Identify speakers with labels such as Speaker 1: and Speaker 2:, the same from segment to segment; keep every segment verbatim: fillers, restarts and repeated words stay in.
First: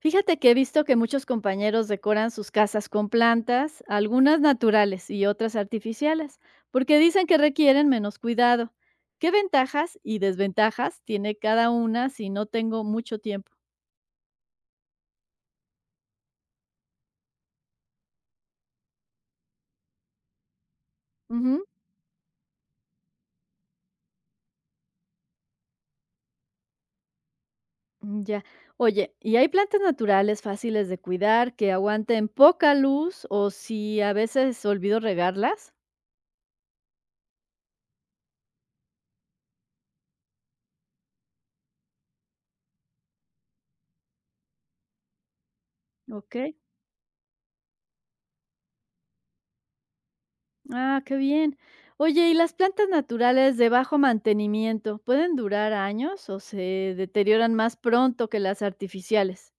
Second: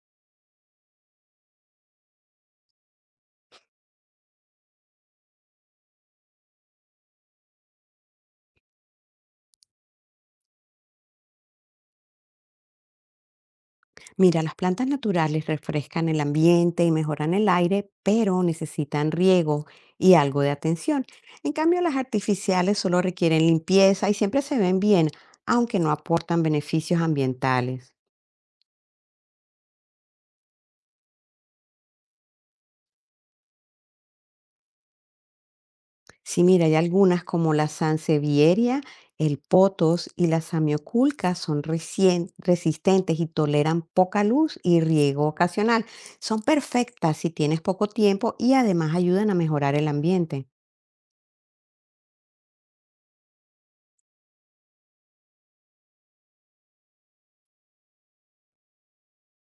Speaker 1: Fíjate que he visto que muchos compañeros decoran sus casas con plantas, algunas naturales y otras artificiales, porque dicen que requieren menos cuidado. ¿Qué ventajas y desventajas tiene cada una si no tengo mucho tiempo?
Speaker 2: Mira, las plantas naturales refrescan el ambiente y mejoran el aire, pero necesitan riego y algo de atención. En
Speaker 1: Ujú,
Speaker 2: cambio, las artificiales solo requieren limpieza y siempre se ven bien, aunque no aportan beneficios ambientales.
Speaker 1: mm, ya. Oye, ¿y hay plantas naturales fáciles de cuidar que aguanten poca luz o si a veces olvido regarlas?
Speaker 2: Sí, mira, hay algunas como la sansevieria, el potos y la samioculca son recien- resistentes y toleran poca luz y riego ocasional.
Speaker 1: Ok.
Speaker 2: Son perfectas si tienes poco tiempo y además ayudan a mejorar el ambiente.
Speaker 1: Ah, qué bien. Oye, ¿y las plantas naturales de bajo mantenimiento pueden durar años o se deterioran más pronto que las artificiales?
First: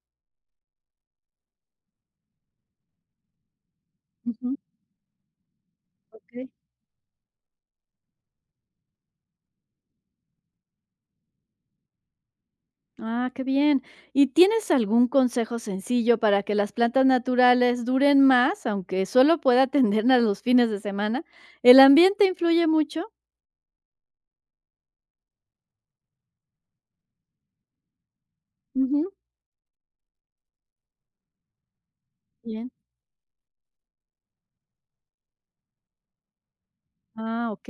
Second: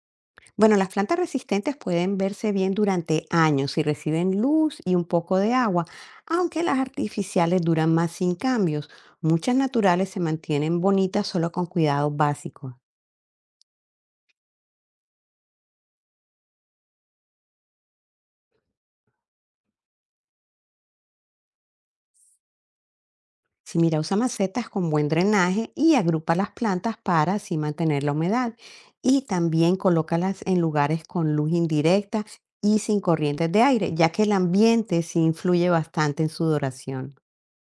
Speaker 2: Bueno, las plantas resistentes pueden verse bien durante años si reciben
Speaker 1: Ujú,
Speaker 2: luz y un poco de agua,
Speaker 1: ok.
Speaker 2: aunque las artificiales duran más sin cambios. Muchas naturales se mantienen bonitas solo con cuidados básicos.
Speaker 1: Ah, qué bien. ¿Y tienes algún consejo sencillo para que las plantas naturales duren más, aunque solo pueda atenderlas los fines de semana? ¿El ambiente influye mucho?
Speaker 2: Si mira, usa macetas con buen drenaje y agrupa las plantas para así mantener la humedad.
Speaker 1: Ujú.
Speaker 2: Y también colócalas en lugares con luz indirecta
Speaker 1: Bien.
Speaker 2: y sin corrientes de aire, ya que el ambiente sí influye bastante en su duración.
Speaker 1: Ah, ok.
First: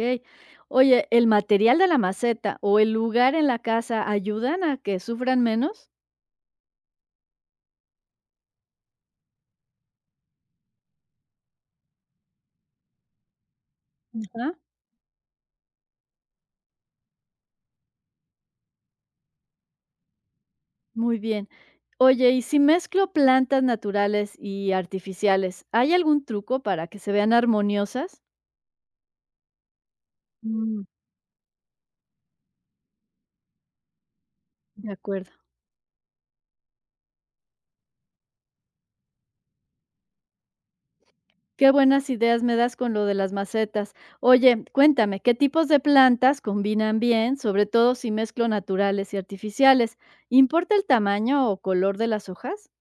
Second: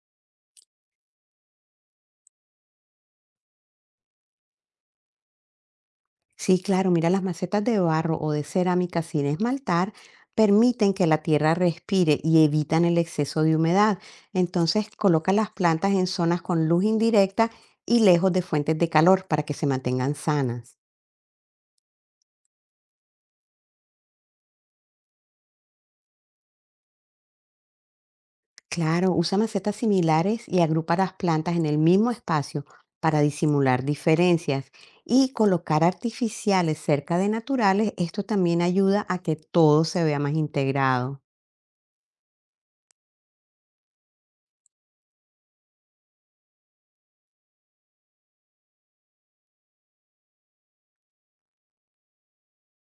Speaker 1: Oye, ¿el material de la maceta o el lugar en la casa ayudan a que sufran menos?
Speaker 2: Sí, claro, mira, las macetas de barro o de cerámica sin esmaltar permiten que la tierra respire y evitan el exceso de humedad.
Speaker 1: Ajá.
Speaker 2: Entonces, coloca las plantas en zonas con luz indirecta y lejos de fuentes de calor para que se mantengan sanas.
Speaker 1: Muy bien. Oye, y si mezclo plantas naturales y artificiales, ¿hay algún truco para que se vean armoniosas?
Speaker 2: Claro, usa macetas similares y
Speaker 1: Mm,
Speaker 2: agrupa las plantas en el mismo espacio para disimular diferencias.
Speaker 1: de acuerdo.
Speaker 2: Y colocar artificiales cerca de naturales, esto también ayuda a que todo se vea más integrado.
Speaker 1: Qué buenas ideas me das con lo de las macetas. Oye, cuéntame, ¿qué tipos de plantas combinan bien, sobre todo si mezclo naturales y artificiales? ¿Importa el tamaño o color de las hojas?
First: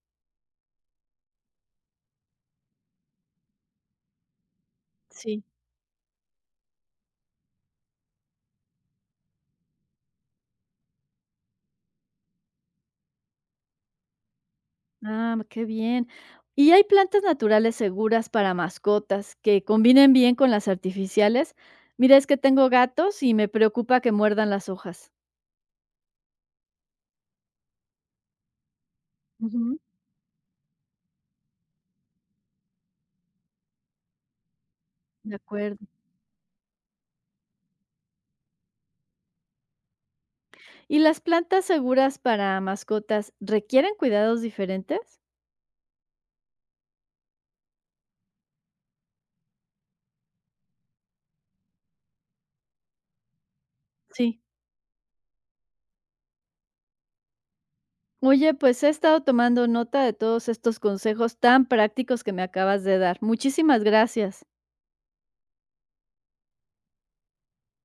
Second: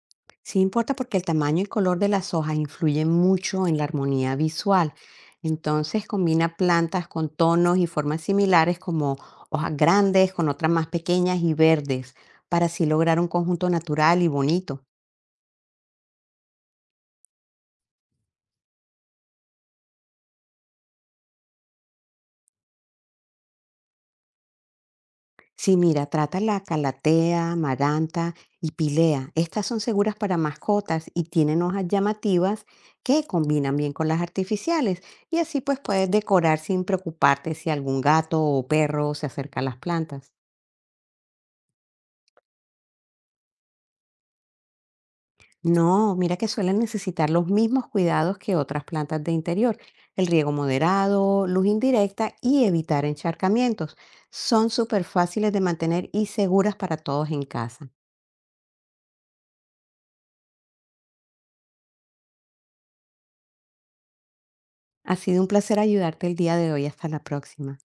Speaker 2: Sí importa porque el tamaño y color de las hojas influyen mucho en la armonía visual.
Speaker 1: Sí.
Speaker 2: Entonces combina plantas con tonos y formas similares como hojas grandes con otras más pequeñas y verdes para así lograr un conjunto natural y bonito.
Speaker 1: Ah, pues, qué bien. ¿Y hay plantas naturales seguras para mascotas que combinen bien con las artificiales? Mira, es que tengo gatos y me preocupa que muerdan las hojas.
Speaker 2: Sí, mira, trata la calatea, maranta y pilea. Estas
Speaker 1: Ujú.
Speaker 2: son seguras para mascotas y tienen hojas llamativas que combinan bien con las artificiales
Speaker 1: De
Speaker 2: y así
Speaker 1: acuerdo.
Speaker 2: pues puedes decorar sin preocuparte si algún gato o perro se acerca a las plantas.
Speaker 1: ¿Y las plantas seguras para mascotas requieren cuidados diferentes?
Speaker 2: No, mira que suelen necesitar los mismos cuidados que otras plantas de interior. El riego moderado, luz indirecta y evitar encharcamientos.
Speaker 1: Sí.
Speaker 2: Son súper fáciles de mantener y seguras para todos en casa.
Speaker 1: Oye, pues he estado tomando nota de todos estos consejos tan prácticos que me acabas de dar. Muchísimas gracias.
Speaker 2: Ha sido un placer ayudarte el día de hoy. Hasta la próxima.